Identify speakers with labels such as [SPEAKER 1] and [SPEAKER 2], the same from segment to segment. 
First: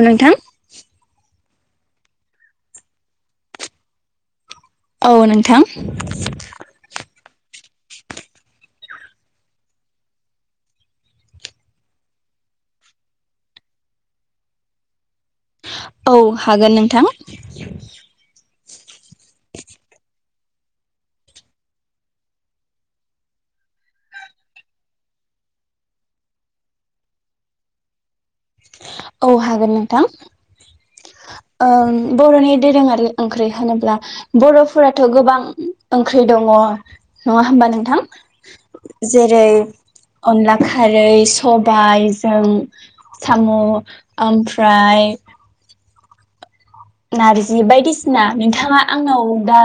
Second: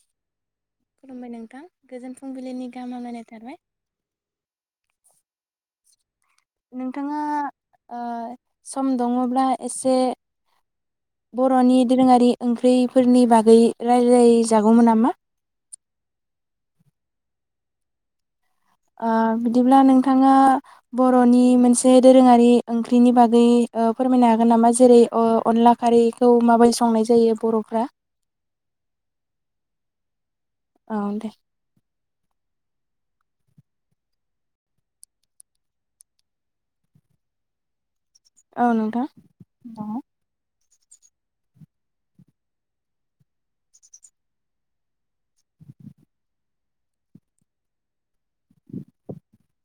[SPEAKER 1] अ नोंथां।
[SPEAKER 2] खुलुमबाय नोंथां गोजोन फुंबिलिनि गाहाम हामलायनाय थाबाय।
[SPEAKER 1] औ नोंथां।
[SPEAKER 2] नोंथाङा ओ सम दङब्ला एसे बर'नि दोरोङारि ओंख्रिफोरनि बागै रायज्लायजागौमोन नामा?
[SPEAKER 1] औ हागोन नोंथां।
[SPEAKER 2] ओ बिदिब्ला नोंथाङा बर'नि मोनसे दोरोङारि ओंख्रिनि बागै ओ फोरमायनो हागोन नामा जेरै अ-अनला खारैखौ माबायदि संनाय जायो बर'फ्रा?
[SPEAKER 1] अ हागोन नोंथां।
[SPEAKER 2] औ दे
[SPEAKER 1] ओं बर'नि दोरोङारि ओंख्रि होनोब्ला बर'फोराथ' गोबां ओंख्रि दङ नङा होमबा नोंथां?
[SPEAKER 2] औ नोंथां
[SPEAKER 1] जेरै अनला खारै सबायजों साम' ओमफ्राय नारजि बायदिसिना नोंथाङा आंनाव दा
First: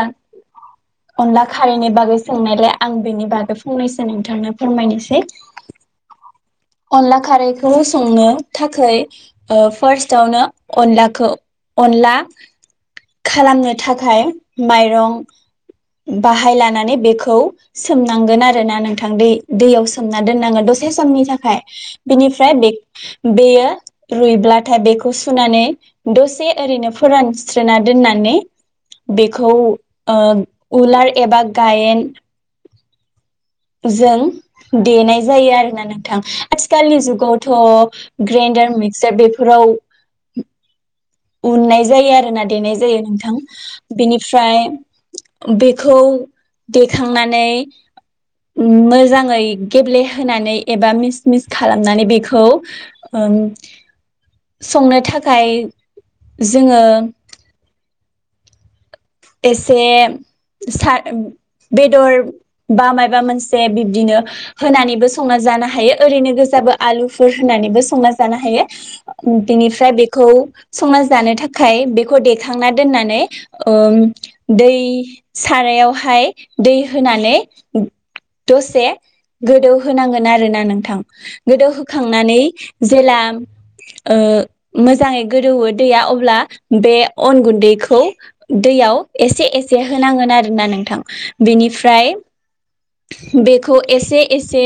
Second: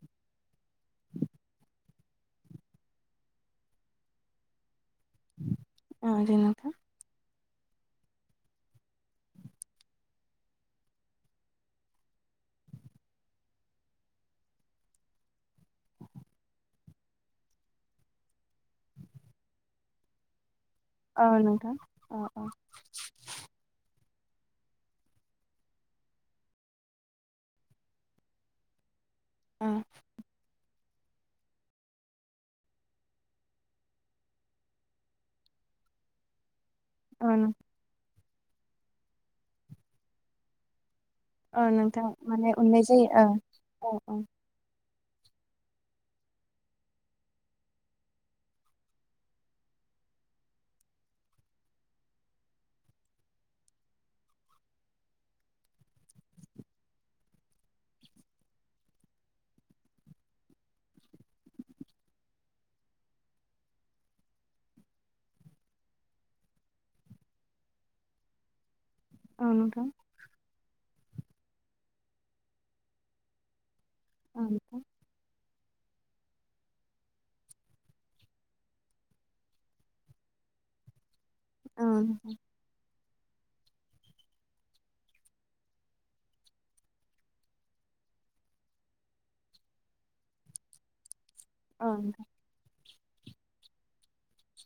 [SPEAKER 1] अनला खारैनि बागै सोंनायलाय आं बेनि बागै फंनैसो नोंथांनो फोरमायनोसै।
[SPEAKER 2] बिदिनो
[SPEAKER 1] अनला खारैखौ संनो थाखै ओ फार्स्टआवनो अनलाखौ अनला खालामनो थाखाय माइरं बाहाय लानानै बेखौ सोमनांगोन आरो ना नोंथां दै दैयाव सोमना दोननांगोन दसे। समनि
[SPEAKER 2] औ
[SPEAKER 1] थाखाय
[SPEAKER 2] नोंथां औ औ
[SPEAKER 1] बिनिफ्राय बे बेयो रुइब्लाथाय बेखौ सुनानै दसे ओरैनो फोरानस्रि फोरानना दोननानै बेखौ
[SPEAKER 2] औ
[SPEAKER 1] ओ उलार एबा गायेन जों देनाय जायो आरोना नोंथां। आथिखालनि जुगावथ' ग्रेइन्डार मिक्सार बेफोराव
[SPEAKER 2] औ
[SPEAKER 1] उननाय
[SPEAKER 2] नोंथां
[SPEAKER 1] जायो आरो ना
[SPEAKER 2] माने
[SPEAKER 1] देनाय
[SPEAKER 2] अननाय
[SPEAKER 1] जायो
[SPEAKER 2] औ
[SPEAKER 1] नोंथां
[SPEAKER 2] औ औ
[SPEAKER 1] बिनिफ्राय बेखौ देखांनानै मोजाङै गेब्लेहोनानै एबा मिस मिस खालामनानै बेखौ ओम संनो थाखाय जोङो एसे सा बेदर बा मायबा मोनसे बिब्दिनो होनानैबो संना जानो हायो ओरैनो गोजाबो आलुफोर होनानैबो संना जानो हायो।
[SPEAKER 2] औ नोंथां
[SPEAKER 1] बिनिफ्राय बेखौ संना जानो थाखाय बेखौ देखांना दोननानै ओम
[SPEAKER 2] औ नोंथां
[SPEAKER 1] दै साराइयावहाय दै होनानै दसे गोदौहांगोन आरो ना नोंथां। गोदौ
[SPEAKER 2] औ नोंथां
[SPEAKER 1] होखांनानै जेला ओ मोजाङै गोदौवो दैया अब्ला बे अन गुन्दैखौ दैयाव एसे एसे होनांगोन आरोना नोंथां
[SPEAKER 2] औ
[SPEAKER 1] बिनिफ्राय बेखौ एसे एसे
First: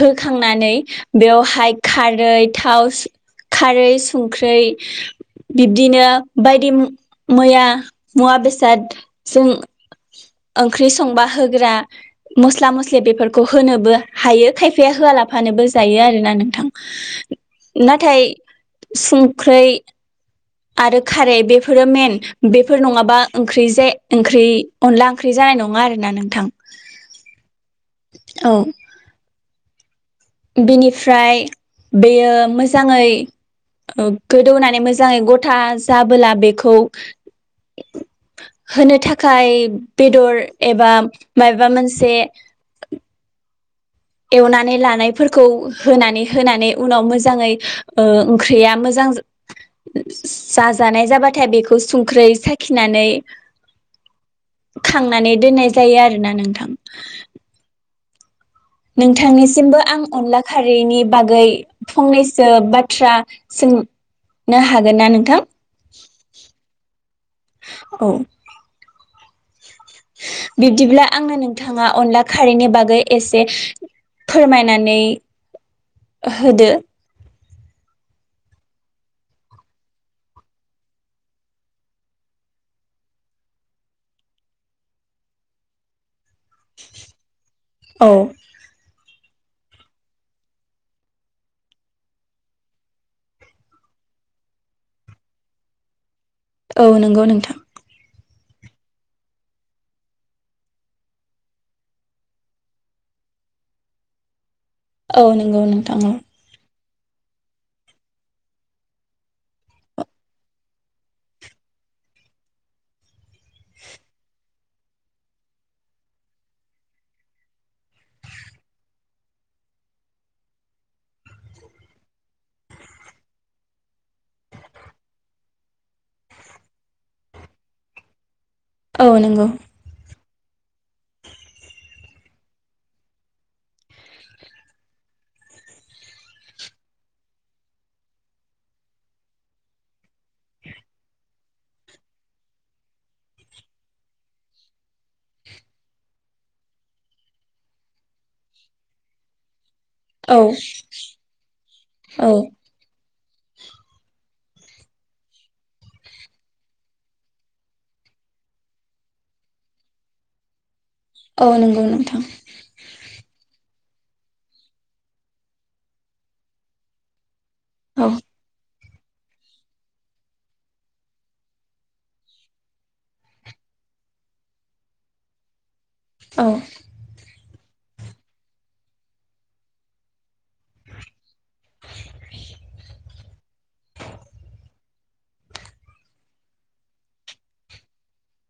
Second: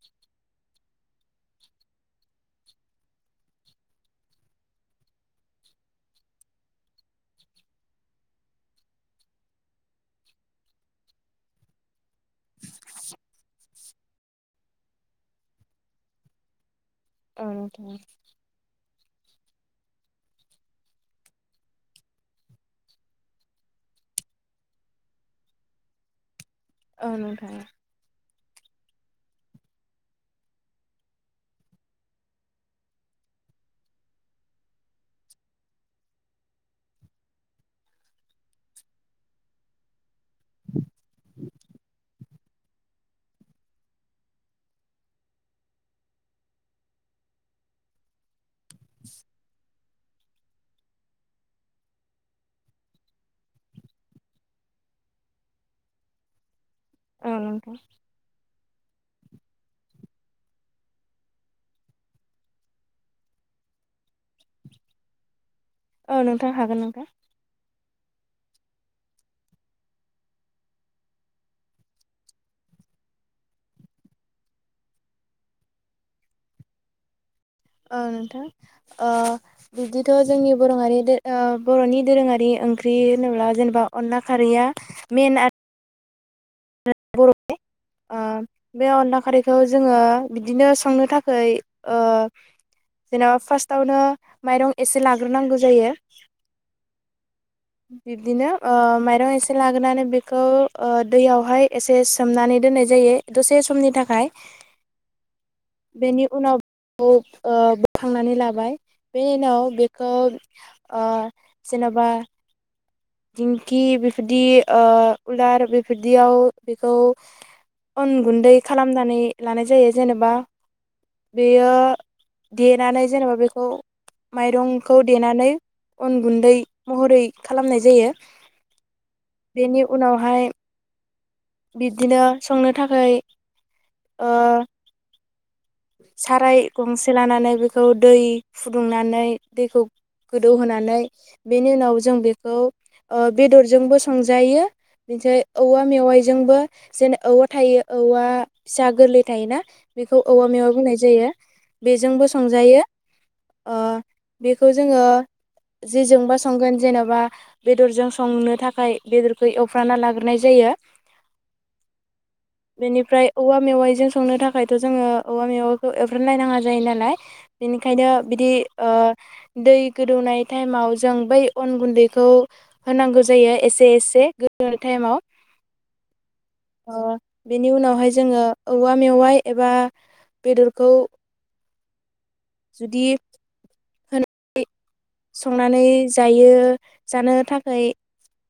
[SPEAKER 1] होखांनानै बेवहाय खारै थाव खारै संख्रै बिब्दिनो बायदि मु-मैया-मुवा बेसाद सुं ओंख्रि संबा होग्रा मोस्ला मोस्लि बेफोरखौ होनोबो हायो खायफाया होआलाफानोबो जायो आरोना नोंथां।
[SPEAKER 2] नोंथां
[SPEAKER 1] नाथाय संख्रै। आरो खारै बेफोरो मेन बेफोर नङाबा ओंख्रि जा ओंख्रि अनला ओंख्रि जानाय नङा आरोना नोंथां।
[SPEAKER 2] औ नोंथां।
[SPEAKER 1] औ। बिनिफ्राय बेयो मोजाङै गोदौनानै मोजाङै गथा जाबोला बेखौ होनो थाखाय बेदर एबा माबा मोनसे एवनानै लानायफोरखौ होनानै होनानै उनाव मोजाङै ओ ख्रिया मोजां जाजानाय जाबाथाय बेखौ संख्रै साखिनानै खांनानै दोननाय जायो आरोना नोंथां।
[SPEAKER 2] औ नोंथां औ नोंथां
[SPEAKER 1] नोंथांनिसिमबो आं अनला खारैनि बागै फंनैसो बाथ्रा सोंनो हागोन ना नोंथां?
[SPEAKER 2] औ नोंथां हागोन नोंथां।
[SPEAKER 1] औ। बिब्दिब्ला आंनो नोंथाङा अनला खारैनि बागै एसे फोरमायनानै होदो।
[SPEAKER 2] औ नोंथां ओ बिदिथ जोंनि बरङारि बरनि दोरोङारि ओंख्रि होनोब्ला जेनेबा अनला खारैया मेन आ [unintelligible]
[SPEAKER 1] औ
[SPEAKER 2] बे अनला खारै खौ जोङो बिदिनो संनो थाखाय ओ जेनेबा फार्स्टआवनो माइरं एसे लाग्रोनांगौ जायो।
[SPEAKER 1] औ नंगौ नोंथां।
[SPEAKER 2] बिबदिनो ओ माइरं एसे लाग्रोनानै बेखौ ओ दैयाव हाय एसे सोमनानै दोननाय जायो दसे समनि थाखाय।
[SPEAKER 1] औ नंगौ नोंथां औ।
[SPEAKER 2] खौ ओ बोखांनानै लाबाय बेनि उनाव बेखौ ओ जेनेबा दिंखि बेफोरदि ओ उलार बेफोरदियाव बेखौ अन गुन्दै खालामनानै लानाय जायो जेनेबा बेयो देनानै जेनेबा बेखौ माइरंखौ देनानै अन गुन्दै महरै खालामनाय जायो।
[SPEAKER 1] औ नंगौ
[SPEAKER 2] बेनि उनावहाय बिब्दिनो संनो थाखाय ओ साराय गंसे लानानै बेखौ दै फुदुंनानै दैखौ गोदौहोनानै बेनि उनाव जों बेखौ ओ बेदरजोंबो संजायो [unintelligible] औवा मेवाइजोंबो जेने औवा थायो औवा फिसा गोरलै थायोना
[SPEAKER 1] औ
[SPEAKER 2] औवा मेवाइ बुंनाय जायो बेजोंबो
[SPEAKER 1] औ
[SPEAKER 2] संजायो। ओ बेखौ जोङो जेजोंबा संगोन जेनोबा बेदरजों संनो थाखाय बेदरखौ एवफ्राना लाग्रोनाय जायो।
[SPEAKER 1] औ नंगौ नोंथां।
[SPEAKER 2] बिजों संनो थाखायथ' जोङो औवा मेवाखौ [unintelligible] जायो नालाय बेनिखायनो
[SPEAKER 1] औ
[SPEAKER 2] बिदि ओ दै गोदौनाय टाइमाव जों बै अन गुन्दैखौ होनांगौ जायो एसे एसे गोदौनाय टाइमाव।
[SPEAKER 1] ओ।
[SPEAKER 2] ओ बेनि उनावहाय जोङो औवा मेवाइ एबा बेदरखौ जुदि संनानै जायो। जानो थाखाय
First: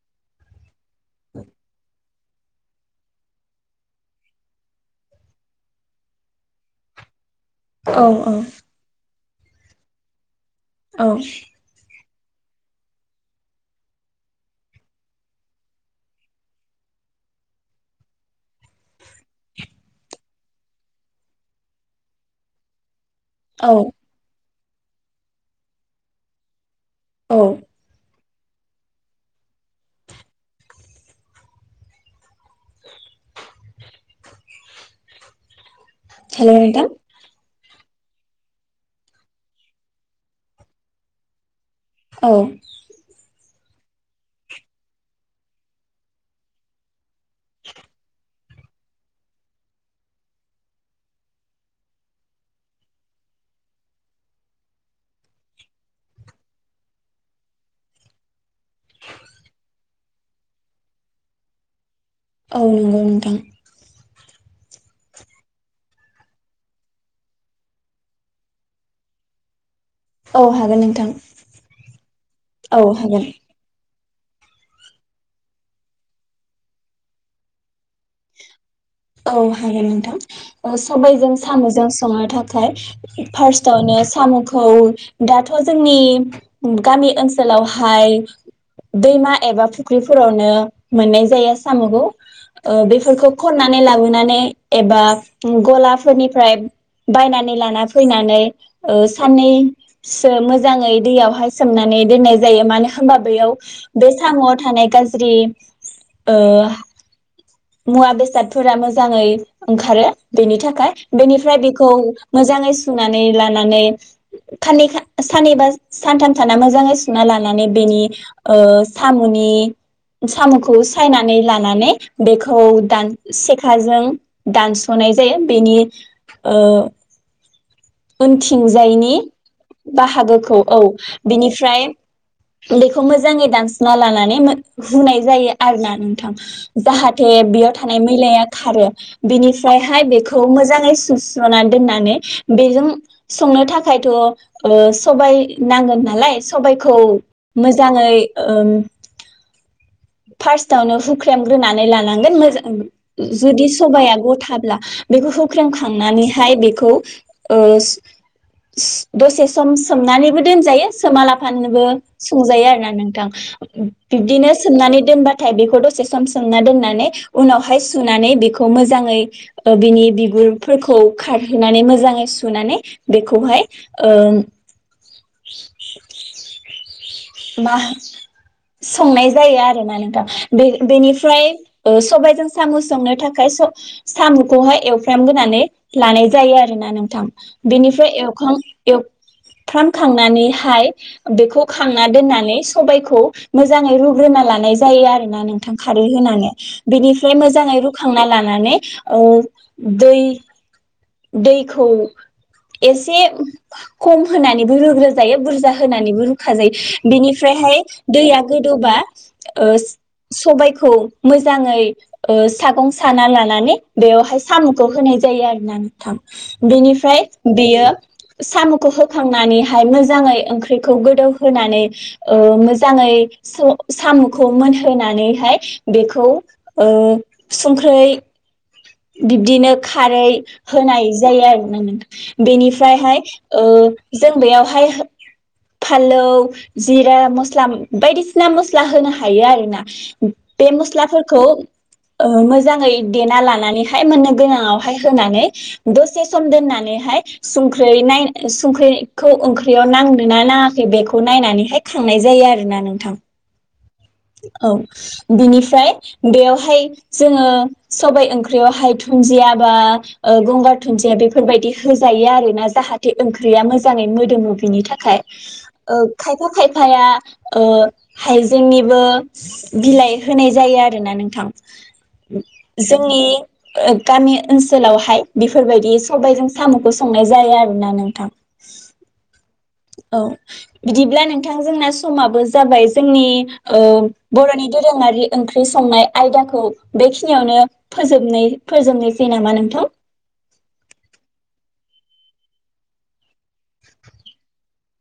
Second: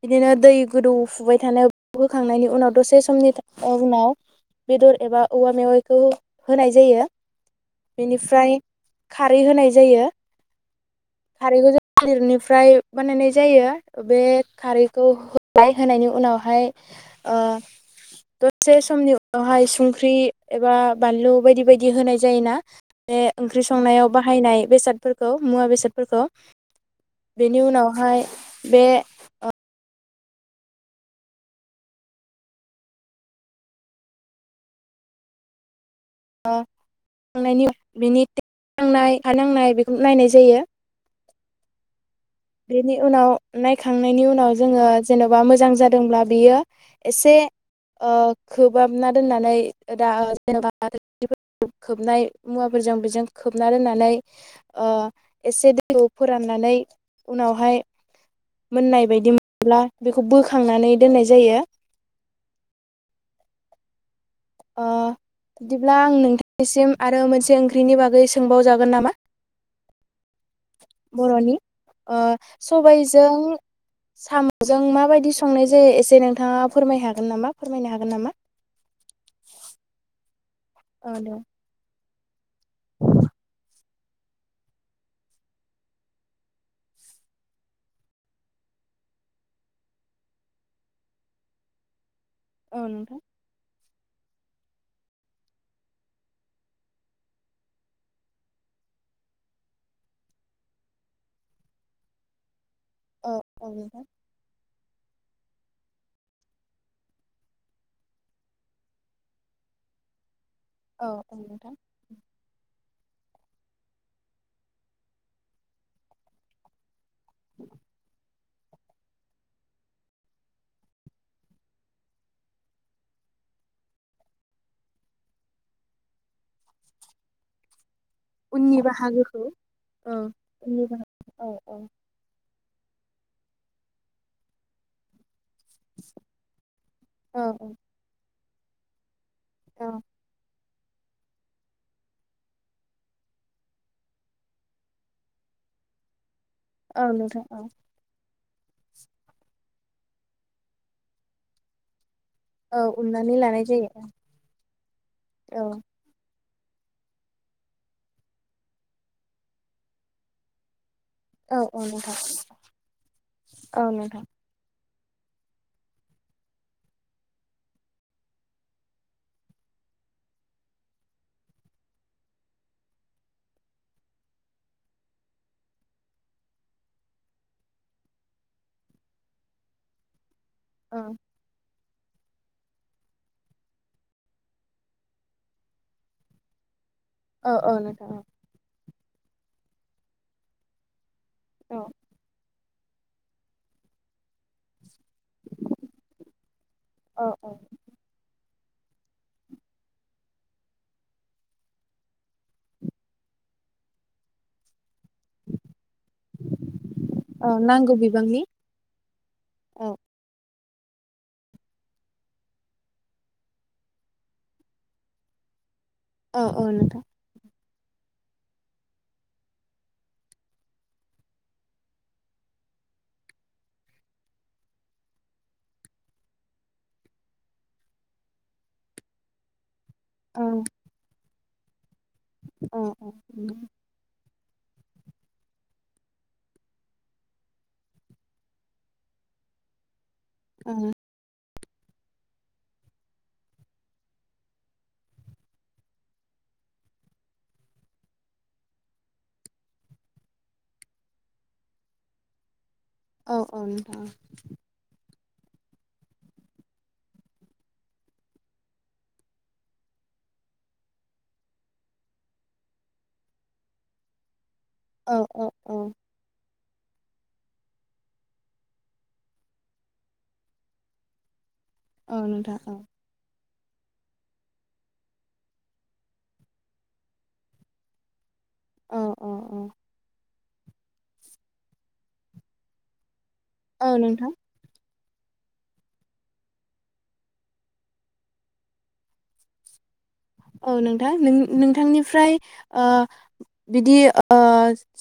[SPEAKER 2] बिदिनो दै गोदौफुबाय थानायाव होखांनायनि उनाव दसे समनि था ओ उनाव बेदर एबा औवा मेवाइखो होनाय जायो
[SPEAKER 1] औ औ
[SPEAKER 2] बेनिफ्राय खारै होनाय जायो
[SPEAKER 1] औ
[SPEAKER 2] खारैखौ जों थालिरनिफ्राय बानायनाय जायो बे खारैखौ [unintelligible] हाय होनायनि उनावहाय ओ दतसे समनि उ आवहाय सुंख्रि एबा बानलु बायदि बायदि होनाय जायोना बे ओंख्रि
[SPEAKER 1] औ
[SPEAKER 2] संनायाव बाहायनाय बेसादफोर खो मुवा बेसादफोरखो
[SPEAKER 1] औ
[SPEAKER 2] बेनि उनावहाय बे ओ
[SPEAKER 1] हेलौ
[SPEAKER 2] [unintelligible]
[SPEAKER 1] नोंथां
[SPEAKER 2] बिनि [unintelligible] नांनाय हा नांनाय बेखौ नायनाय जायो
[SPEAKER 1] औ औ
[SPEAKER 2] बेनि उनाव नायखांनायनि उनाव जोंङो जेनबा मोजां जादोंब्ला बेयो एसे ओ खोबहाबना दोननानै दा [unintelligible] [unintelligible] खोबनाय मुवाफोरजों बेजों खोबना दोननानै ओ एसे दैखौ फोराननानै उनावहाय मोननाय बायदि मोन [unintelligible] ला बेखौ बोखांनानै दोननाय जायो
[SPEAKER 1] औ नोंगौ नोंथां
[SPEAKER 2] ओ दिब्ला आं नोंथां [unintelligible] सिम आरो मोनसे ओंख्रिनि बागै सोंबावजागोन नामा
[SPEAKER 1] औ हाग
[SPEAKER 2] बरनि ओ
[SPEAKER 1] औ हागोन
[SPEAKER 2] सबायजों सामजों माबायदि संनाय जायो एसे नोंथाङा फोरमाय हागोन नामा फोरमायनो हागोन नामा
[SPEAKER 1] औ हागोन नोंथां ओ
[SPEAKER 2] औ दे
[SPEAKER 1] सबायजों साम जों संनो थाखाय फार्स्टआवनो सामखौ दाथ जोंनि गामि ओनसोलावहाय दैमा एबा फुख्रिफोरावनो मोननाय जाया सामखौ ओ
[SPEAKER 2] औ नोंथां
[SPEAKER 1] बेफोरखौ खना नानै लाबोनानै एबा गलाफोरनिफ्राय बायनानै लाना फैनानै ओ साननैसो मोजाङै दैयावहाय सोमनानै दोननाय जायो मानो हो होमबा
[SPEAKER 2] औ
[SPEAKER 1] बेयाव
[SPEAKER 2] औ नोंथां
[SPEAKER 1] बे सामआव थानाय गाज्रि ओ मुवा बेसाद फोरा मोजाङै ओंखारो बेनि थाखाय
[SPEAKER 2] औ औ
[SPEAKER 1] बेनिफ्राय
[SPEAKER 2] नोंथां
[SPEAKER 1] बेखौ मोजाङै नानै लानानै खानै खान सानै बा सानथाम थाना मोजाङै स ना लानानै बेनि ओ सामनि सामखौ सायनानै लानानै बेखौ दान सेखाजों दानसनाय जायो बेनि ओ
[SPEAKER 2] उननि
[SPEAKER 1] उनथिंजायनि
[SPEAKER 2] बाहागोखौ औ
[SPEAKER 1] बाहागोखौ औ
[SPEAKER 2] उननि बाहागो औ औ
[SPEAKER 1] बिनिफ्राय बेखौ मोजाङै दानस'ना लानानै हुनाय जायो। आरोना नोंथां जाहाथे
[SPEAKER 2] औ
[SPEAKER 1] बेयाव थानाय मैलाया खारो
[SPEAKER 2] औ
[SPEAKER 1] बिनिफ्रायहाय बेखौ मोज जाङै सुस्र'नानै दोननानै बेजों संनो थाखायथ' ओ सबाय नांगोन नालाय सबायखौ
[SPEAKER 2] औ नोंथां औ
[SPEAKER 1] मोजाङै ओम फार्स्टआवनो हुख्रेमग्रोनानै ला नांगोन मजा
[SPEAKER 2] औ उननानै लानाय
[SPEAKER 1] जुदि
[SPEAKER 2] जायो
[SPEAKER 1] सबाया गथाब्ला बेखौ‌
[SPEAKER 2] औ
[SPEAKER 1] हुख्रेमखांनानै हाय बेखौ ओस दसे सम सोमनानैबो दोनजायो सोमा
[SPEAKER 2] औ
[SPEAKER 1] लाफानोबो
[SPEAKER 2] औ नोंथां
[SPEAKER 1] संजायो आरो ना नोंथां
[SPEAKER 2] औ नोंथां
[SPEAKER 1] बिबदिनो सोमनानै दोनबाथाय बेखौ दसे सम समोमना दोननानै उनावहाय सुनानै बेखौ मोजाङै बिनि बिगुरफोरखौ खारहोनानै मोजाङै सुनानै बेखौहाय ओ मा संनाय जायो आरोना नोंथां। बे
[SPEAKER 2] औ
[SPEAKER 1] बेनिफ्राय ओ सबायजों साम' संनो थाखाय स-साम'खौहाय एवफ्रामग्रोनानै लानाय जायो आरोना नों थां
[SPEAKER 2] औ औ
[SPEAKER 1] बेनिफ्राय
[SPEAKER 2] नोंथां
[SPEAKER 1] एवखां एवफ्रामखांनानैहाय बेखौ
[SPEAKER 2] औ
[SPEAKER 1] खां नानै सबायखौ मोजाङै रुग्रोना लानाय जायो आरोना नोंथां खारै होनानै
[SPEAKER 2] औ
[SPEAKER 1] बिनिफ्राय
[SPEAKER 2] औ
[SPEAKER 1] मोजाङै रुखांना लानानै अ दैै दैखौ एसे खम होनानैबो रोग्रो जायो बुरजा होनानैबो रुखाजायो
[SPEAKER 2] औ
[SPEAKER 1] बेनिफ्रायहाय
[SPEAKER 2] नांगौ
[SPEAKER 1] दैआ
[SPEAKER 2] बिबांनि
[SPEAKER 1] गोदौवबा ओ
[SPEAKER 2] औ
[SPEAKER 1] सबायखौ खौ मोजाङै ओ सागं साना लानानै बेवहाय साम'खौ होनाय जायो आरोना थाम
[SPEAKER 2] औ औ नोंथां
[SPEAKER 1] बेनिफ्राय बेयो साम'खौ होखांनानैहाय मोजाङै ओंख्रिखौ गोदौहोनानै ओ मोजाङै स-साम'खौ मोनहोनानैहाय बेखौ ओ संख्रै बिब्दिनो खारै
[SPEAKER 2] औ
[SPEAKER 1] होनाय ज जायो आरोना नोंथां
[SPEAKER 2] औ
[SPEAKER 1] बेनिफ्रायहाय ओ जों बेयावहाय फालौ जिरा मस्ला बायदिसिना मस्ला होनो हायो आरोना बे मस्लाफोरखौ मोजाङै देना लानानै हाय मोननो गोनाङावहाय होनानै दसे सम दोननानैहाय संख्रै नाय संख्रैखौ ओंख्रियाव नांदों ना नाङाखै बेखौ नायनानैहाय खांनाय जायो आरो ना नों नोंथां
[SPEAKER 2] उम
[SPEAKER 1] औ बिनिफ्राय बेयावहाय जोङो सबाय ओंख्रियावहाय दुन्दिया बा ओ गंगार दुन्दिया बेफोरबायदि होजायो आरोना जाहाथे ओंख्रिया मोजाङै मोदोमो बिनि
[SPEAKER 2] औ
[SPEAKER 1] थाखाय
[SPEAKER 2] औ औ
[SPEAKER 1] ओ खायफा खाय फाया ओ हाइजेंनि बो बिलाइ होनाय जायो आरोना नोंथां
[SPEAKER 2] औ
[SPEAKER 1] उ
[SPEAKER 2] नोंथां औ
[SPEAKER 1] जोंनि ओ गामि ओनसोलावहाय बेफोरबायदि सबायजों सामखौ संनाय जायो आरोना नोंथां।
[SPEAKER 2] औ औ औऔ
[SPEAKER 1] औ बिदिब्ला नोंथां जोंना समाबो जाबाय जोंनि ओ
[SPEAKER 2] औ नोंथां
[SPEAKER 1] बरनि दो दोरोङारि ओंख्रि संनाय आयदाखौ बेखिनियावनो फोजोबनाय फोजोबनोसै नामा नोंथां?
[SPEAKER 2] औ नोंथां नों नोंथांनिफ्राय ओ बिदि ओ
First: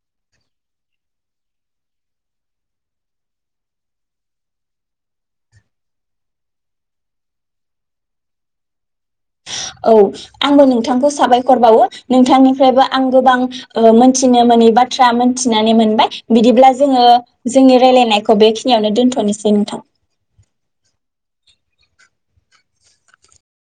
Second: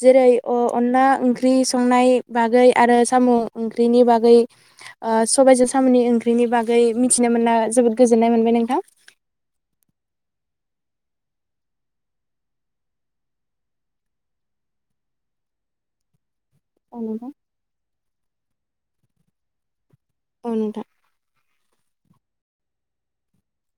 [SPEAKER 2] जेरै अ अनला ओंख्रि संनाय बागै आरो साम ओंख्रिनि बागै ओ सबायाइजों सामुनि ओंख्रिनि बागै मिथिनो मोना जोबोद गोजोननाय मोनबाय नोंथां
[SPEAKER 1] औ आंबो नोंथांखौ साबायखर बावो नोंथांनिफ्रायबो आं गोबां ओ मोनथिनो मोनै बाथ्रा मोनथिनानै मोनबाय बिदिब्ला
[SPEAKER 2] औ
[SPEAKER 1] जोङो
[SPEAKER 2] नोंथां।
[SPEAKER 1] जोंनि रायलायनायखौ बेखि नियावनो दोन्थनोसै नोंथां
[SPEAKER 2] औ नोंथा